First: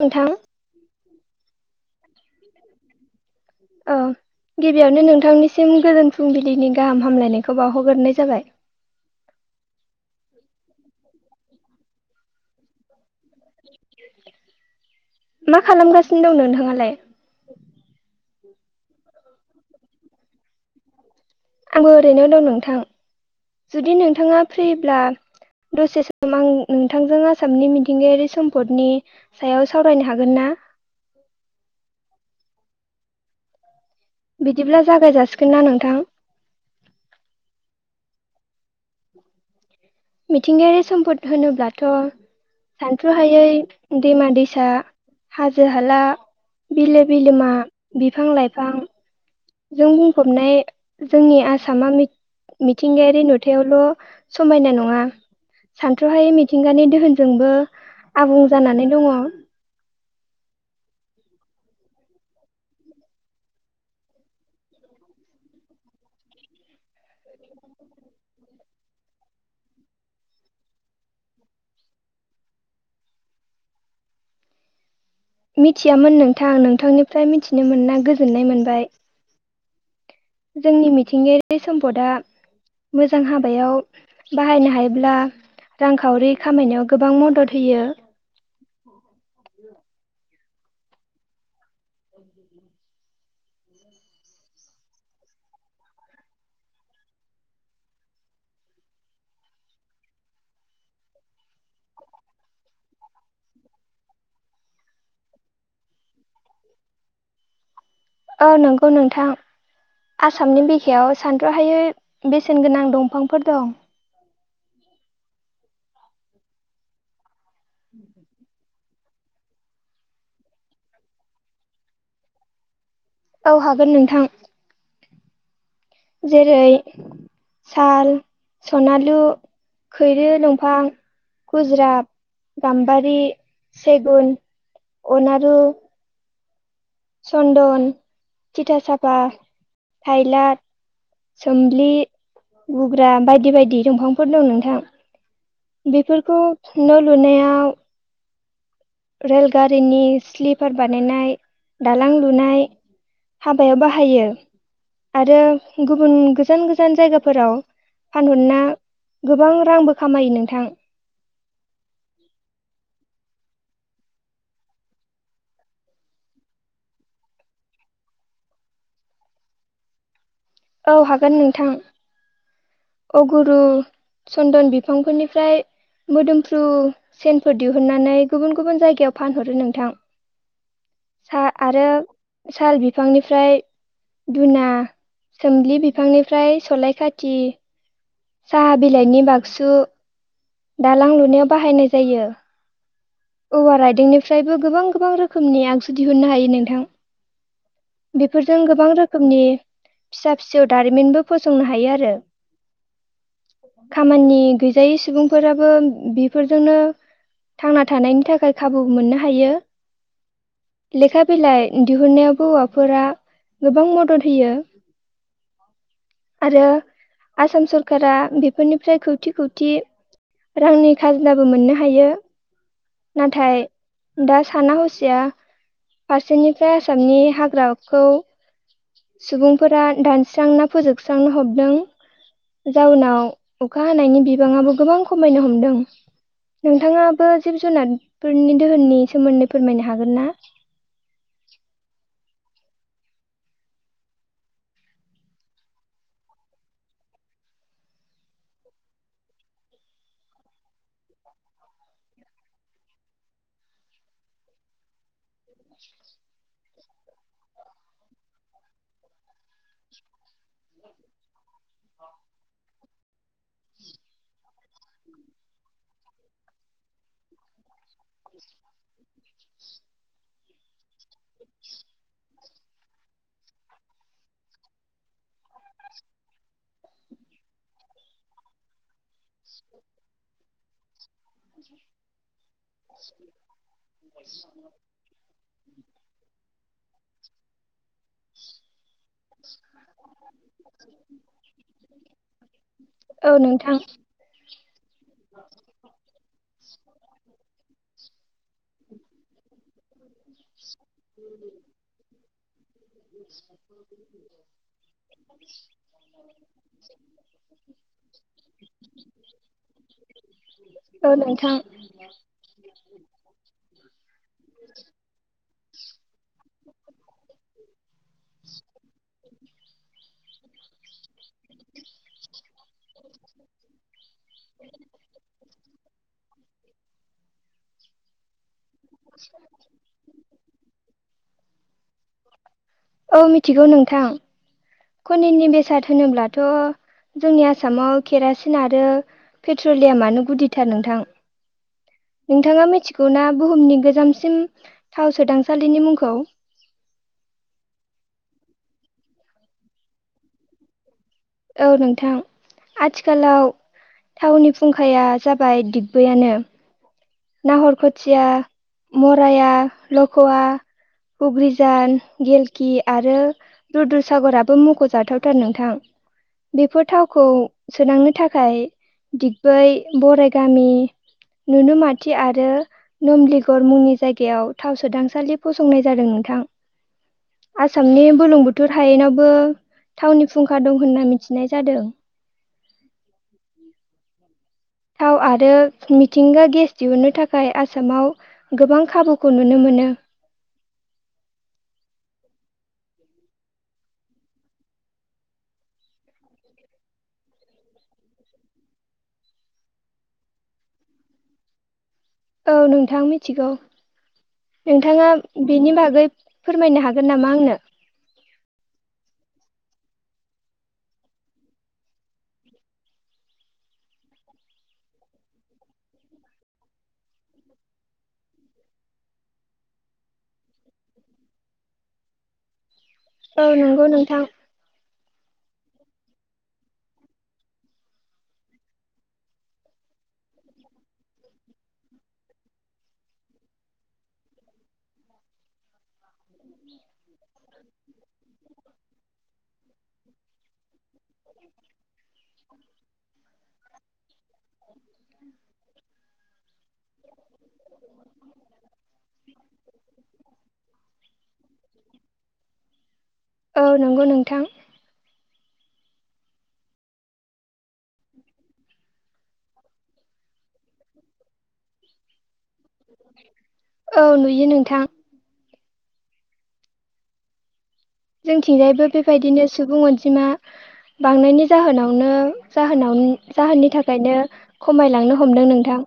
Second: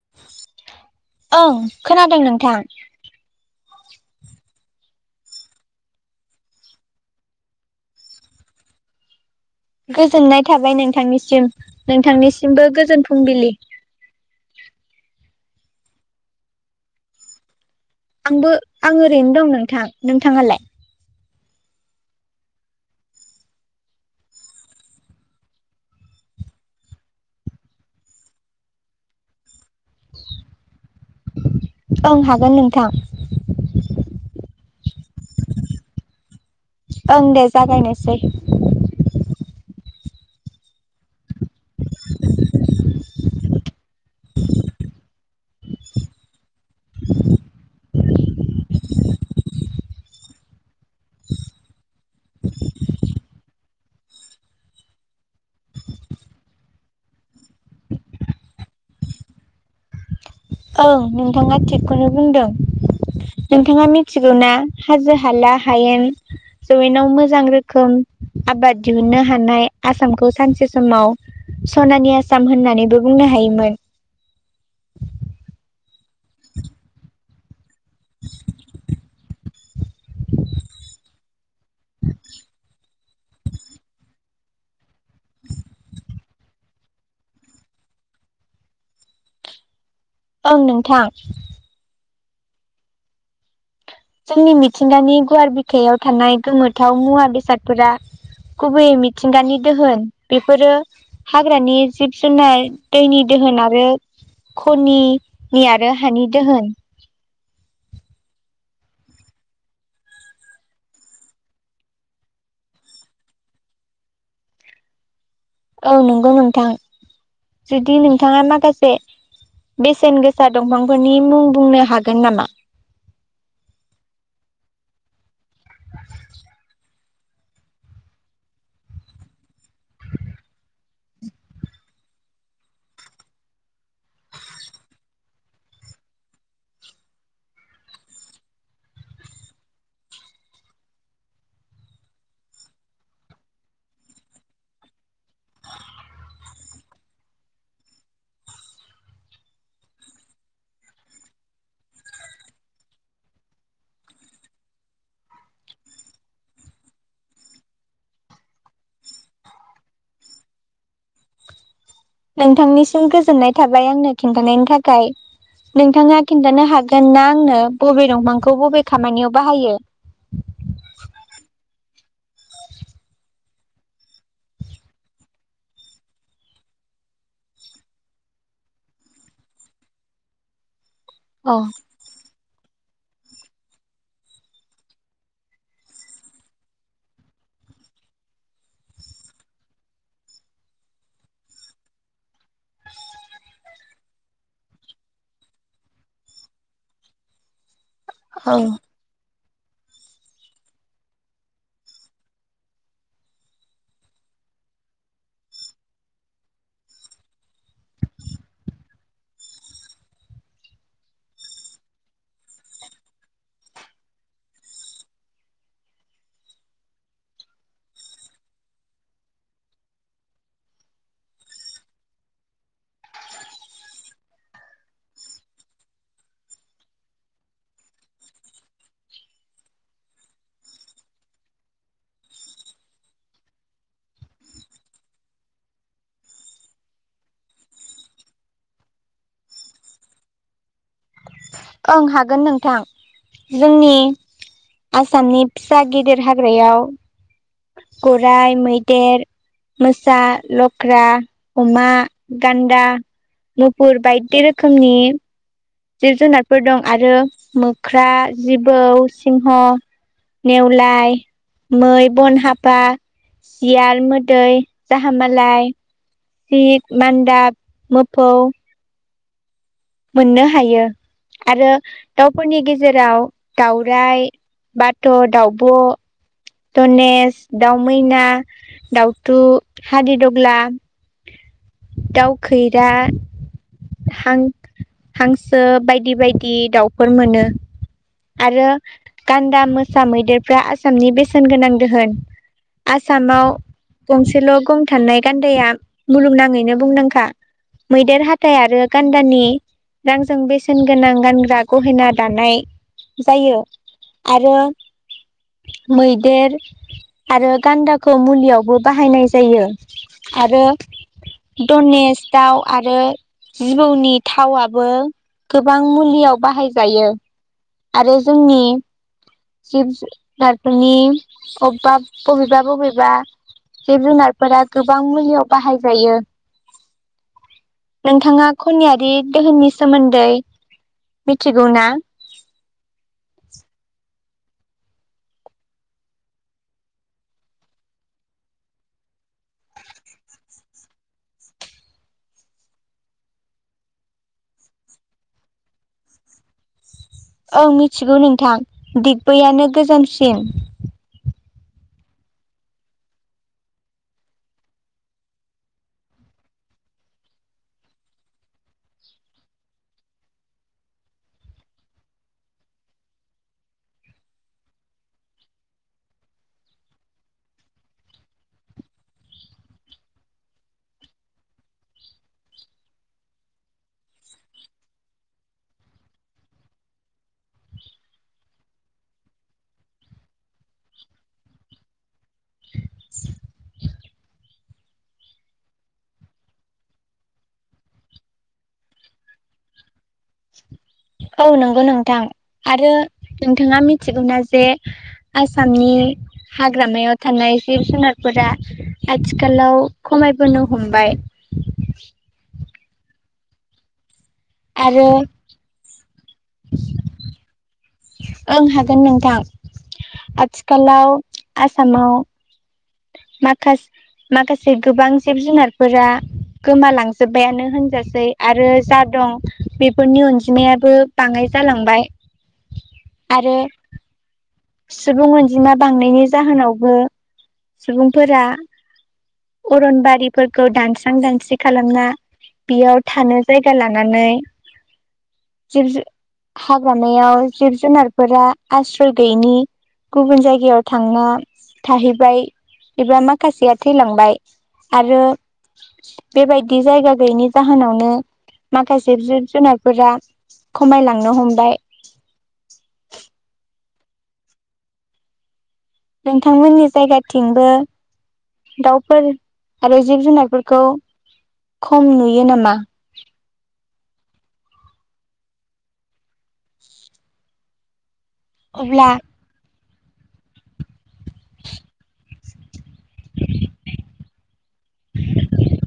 नोंथां ओं खोनादों नोंथां औ गिबियावनो नोंथांनिसिम गोदोन फुंबिलिनि गाहाम हामलायनायखौ बावहरग्रोनाय जाबाय गोजोननाय थाबाय नोंथांनिसिम नोंथांनिसिमबो गोजोन फुंबिलि मा खालामगासिनो दं नोंथाङालाय आंबो आं ओरैनो दं नोंथां नोंथाङालाय आंबो ओरैनो दं नोंथां जुदि नोंथाङा फ्रिब्ला दसे सम आं नोंथांजों आसामनि मिथिंगायारि सम्पदनि सायाव सावरायनो हागोन ना? थां बिदिब्ला जागाय जासिगोन ना नोंथां ओं दे जागायनोसै मिथिंगायारि सम्पद होनोब्लाथ' सानथ्रुहायै दैमा दैसा हाजो हाला बिलो बिलोमा बिफां लाइफां जों बुंफबनाय जोंनि आसामा मिथिंगायारि नुथायावल' समायना नङा सानथ्र'हायै मिथिंगानि दोहोनजोंबो आबुं जानानै दङ औ ओं नोंथाङा थिगखौनो बुंदों नोंथाङा मिथिगौना हाजो हाला हायेन जौयेनाव मोजां रोखोम आबाद दिहुनो हानाय आसामखौ सानसे समाव सनानि आसाम होननानैबो बुंनो हायोमोन। मिथियामोन नोंथां नोंथांनिफ्राय मिथिनो मोना गोजोननाय मोनबाय जोंनि मिथिंगायारि सम्पदआ मोजां हाबायाव बाहायनो हायोब्ला रांखावरि खामायनायाव गोबां मदद होयो औ ओं नोंथां [inaudible] जोंनि मिथिंगानि गुवार बिखायाव थानाय गोमोथाव मुवा बेसादफोरा गुबैयै मिथिंगानि दोहोन बेफोरो हाग्रानि जिब जुनार दैनि दोहोन आरो खनिनि आरो हानि दोहोन औ नंगौ नोंथां आसामनि बिखायाव सानद्र'हायै बेसेन गोनां दंफांफोर दं औ नंगौ नोंथां जुदि नोंथाङा माखासे बेसेन गोसा दंफांफोरनि मुं बुंनो हागोन नामा? औ हागोन नोंथां जेरै साल सनालु खैरो दंफां गुज्रा गाम्बारि सेगुन अनारु चन्दन थिथा साफा हाइलाट सोम्लि गुग्रा बायदि बायदि दंफांफोर दं नोंथां बेफोरखौ न' लुनायाव रेलगारिनि स्लिपार बानायनाय दालां लुनाय हाबायाव बाहायो आरो गुबुन गोजान गोजान जायगाफोराव फानहरना गोबां रांबो खामायो नोंथां नोंथांनिसिम गोज गोजोननाय थाबाय आंनो खिन्थानायनि थाखाय नोंथाङा खिन्थानो हागोन ना आंनो बबे दंफांखौ बबे खामानियाव बाहायो औ हागोन नोंथां गुरु चन्दन बिफांफोरनिफ्राय मोदोमफ्रु सेनफोर दिहुननानै गुबुन गुबुन जायगायाव फानहरो नोंथां सा अ आरो साल बिफांनिफ्राय दुना सोम्लि बिफांनिफ्राय सलाय खाथि साहा बिलायनि बागसु दालां लुनायाव बाहायनाय जायो औवा राइदोंनिफ्रायबो गोबां गोबां रोखोमनि आगजु दिहुनो हायो नोंथां बेफोरजों औ गोबां रोखोमनि फिसा फिसौ दारिमिनबो फसंनो हायो आरो खामानि गैजायै सुबुंफोराबो बेफोरजोंनो थांनानै थानायनि थाखाय खाबु मोननो हायो लेखा बिलाइ दिहुननायावबो हौवाफोरा गोबां मदद होयो आरो आसाम सरकारा बेफोरनिफ्राय खौथि खौथि रांनि खाजोनाबो मोननो हायो नाथाय दा साना हसिया फारसेनिफ्राय आसामनि हाग्राखौ सुबुंफोरा दानस्रांना फोजोबस्रांनो हमदों जउनाव अखा हानायनि बिबाङाबो गोबां खमायनो हमदों नोंथाङाबो जिब जुनारफोरनि दोहोननि सोमोन्दै फोरमायनो हागोन ना ओं हागोन नोंथां जोंनि आसामनि फिसा गिदिर हाग्रायाव गराइ मैदेर मोसा लख्रा अमा गान्दा मुफुर बायदि रोखोमनि जिब जुनारफोर दं आरो मोख्रा जिबौ सिंह नेवलाय मै बन हफा सियाल मोदै जाहामालाय सित मान्दाब मोफौ मोननो हायो आरो दावउफोरनि गेजेराव दाउराइ बा त' दाउब' धनेश दाउमैना दाउ थु हादिदग्ला दाउ खैरा हांसो बायदि बायदि दाउफोर मोनो आरो गान्दा मोसा मैदेरफ्रा आसामनि बेसेन गोनां दोहोन औ आसामाव नोंथां गंसेल' गं थानाय गान्दाया मुलुगनां नो मुंदांखा मैेदेर थाय आरो गान्दानि रांजों बे गोनां गानग्रा गहेना दानाय जायो आरो मैदेर आरो गान्दाखौ मुलियावबो बाहायनाय जायो आरो औ नोंथां धनेस दाउ आरो जिबौनि थावआबो गोबां मुलियाव बाहायजायो। आरो जोंनि जिब जुनारफोरनि अबा बबेबा बबेबा जिब-जुनार फोरा गोबां मुलियाव बाहायजायो। नोंथाङा खनियारि दोहोननि सोमोन्दै मिथिगौ ना? कनिननि बेसाद होनोब्लाथ' जोंनि आसामाव केरासिन आरो पेट्रलियामानो गुदिथार नोंथां नोंथाङा मिथिगौ ना बुहुमनि गोजामसिम थाव सोदांसालिनि मुंखौ ओं मिथिगौ नोंथां दिग्बैयानो गोजामसिन औ नोंथां आथिखालाव थावनि फुंखाया जाबाय दिग्बैयानो नाहरखोथिया मराया लख'वा हुग्रिजान गेलखि आरो रुद्रुसागराबो मख'जाथावथार नोंथां बेफोर थावखौ सोदांनो थाखाय दिगबै बराइ गामि नुनो। नुनमाथि आरो नमलिगर मुंनि जायगायाव थाव सोदांसालि फसंनाय जादों नोंथां आसामनि बुरलुंबुथुर हायेनावबो थावनि फुंखा दं होनना मिथिनाय जादों। थाव आरो मिथिंगा गेस दिहुनो थाखाय आसामाव गोबां खाबुखौ नुनो मोनो औ नंगौ नोंथां आरो नोंथाङा मिथिगौना जे आसामनि हाग्रामायाव थानाय जिब जुनारफोरा आथिखालाव खमायबोनो हमबाय औ नोंथां मिथिगौ। नोंथाङा आरो बेनि बागै फोरमायनो हागोन नामा आंनो ओं हागोन नोंथां आथिखालाव आसामाव माखासे माखासे गोबां जिब जुनारफोरा गोमालांजोब्बायानो होनजासै आरो जा दं बेफोरनि अनजिमायाबो बाङाय जालांबाय औ आरो नंगौ नोंथां। सुबुं अनजिमा बांनायनि जाहोनावबो सुबुंफोरा अरनबारिफोरखौ दानस्रां दानस्रि खालामना बेयाव थानो जायगा लानानै जिब हाग्रामायाव जिब जुनारफोरा आश्रय गैयैनि गुबुन जायगायाव थांना थाहैबाय एबा माखासेया थैलांबाय आरो बेबायदि जायगा गैयैनि जाहोनावनो माखासे जिब जुनारफोरा खमायलांनो हमबाय। औ नंगौ नोंथां नोंथांमोननि जायगाथिंबो दाउफोर आरो जिब जुनारफोरखौ खम नुयो नामा? [inaudible] औ नुयो नोंथां। जोंथिंजायबो अब्ला बेबायदिनो सुबुं अनजिमा अनजिमा बांनायनि जाहोनावनो जाहोननि थाखायनो खमायलांनो हमदों नोंथां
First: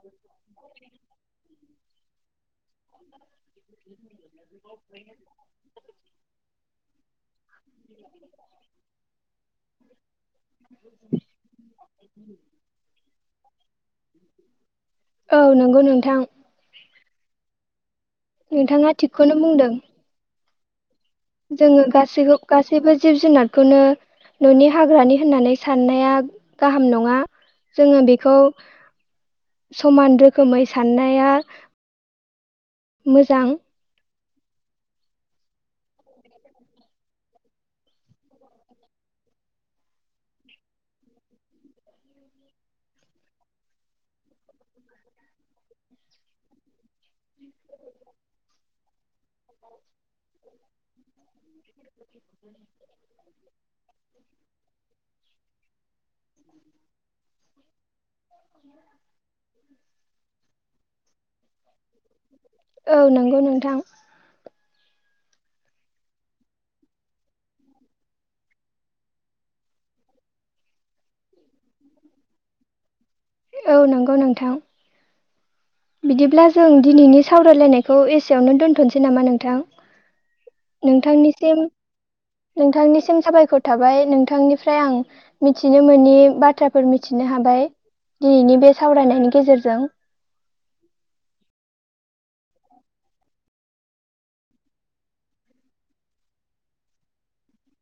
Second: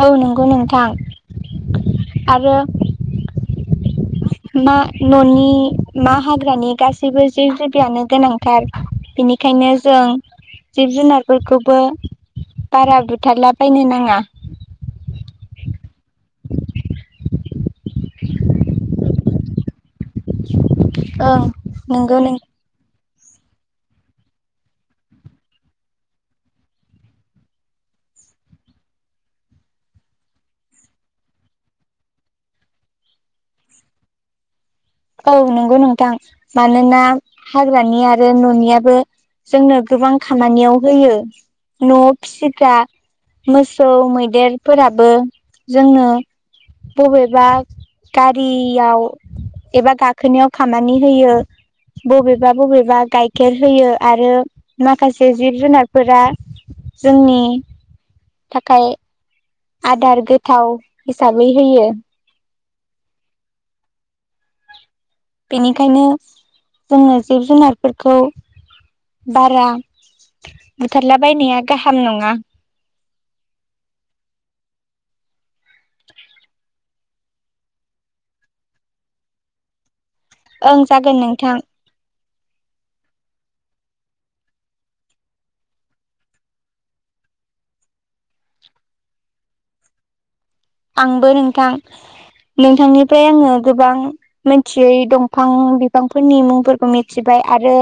औ नंगौ नोंथां आरो मा न'नि मा हाग्रानि गासैबो जिब जिबिआनो गोनांथार बेनिखायनो जों जिब जुनारफोरखौबो बारा बुथारलाबायनो नाङा [inaudible] औ नंगौ नोंथां नोंथाङा थिखखौनो खौनो बुंदों ओं जोङो नंगौ गासै नों गासैबो जिब जुनारखौनो न'नि हाग्रानि होननानै साननाया गाहाम नङा जोङो बेखौ समान रोखोमै साननाया मोजां औ नंगौ नोंथां मानोना हाग्रानि आरो न'नियाबो जोंनो गोबां खामानियाव होयो न' फिसिग्रा मोसौ मैदेरफोराबो जोंनो बबेबा गारियाव एबा गाखोनायाव खामानि होयो बबेबा बबेबा गाइखेर होयो आरो माखासे जिब जुनार फोरा जोंनि थाखाय आदार गोथाव हिसाबै होयो औ नंगौ नोंथां बेनिखायनो जोङो जिब जुनारफोरखौ बारा बुथारलाबायनाया गाहाम नङा औ नंगौ नोंथां बिदिब्ला जों दिनैनि सावरायलायनायखौ एसेयावनो दोन्थ'सै नामा नोंथां ओं जागोन नोंथां नोंथांनिसिम नोंथांनिसिम साबायखर थाबाय नोंथांनिफ्राय आं मिथिनो मोननि बाथ्राफोर मिथिनो हाबाय दिनैनि बे सावरायनायनि गेजेरजों आंबो नोंथां नोंथांनिफ्राय आङो गोबां मोनथियै दंफां बिफांफोरनि मुंफोरखौ मिथिबाय आरो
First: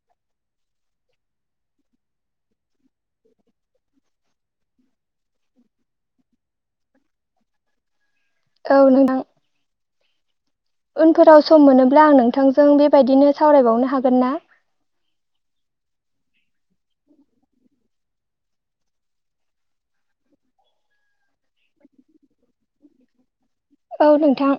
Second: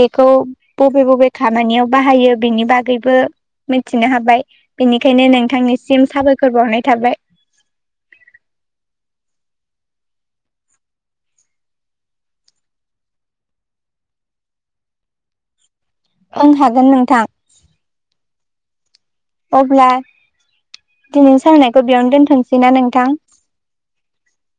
बेखौ बबे बबे खामानियाव बाहायो बेनि बागैबो मिथिनो हाबाय बेनिखायनो नोंथांनिसिम साबायखर बावनाय थाबाय औ नोंदां उनफोराव सम मोनोब्ला आं नोंथांजों बेबायदिनो सावरायबावनो हागोन ना ओं हागोन नोंथां अब्ला दिनै सावरायनायखौ बेयावनो दोनथ'सैना नोंथां औ नोंथां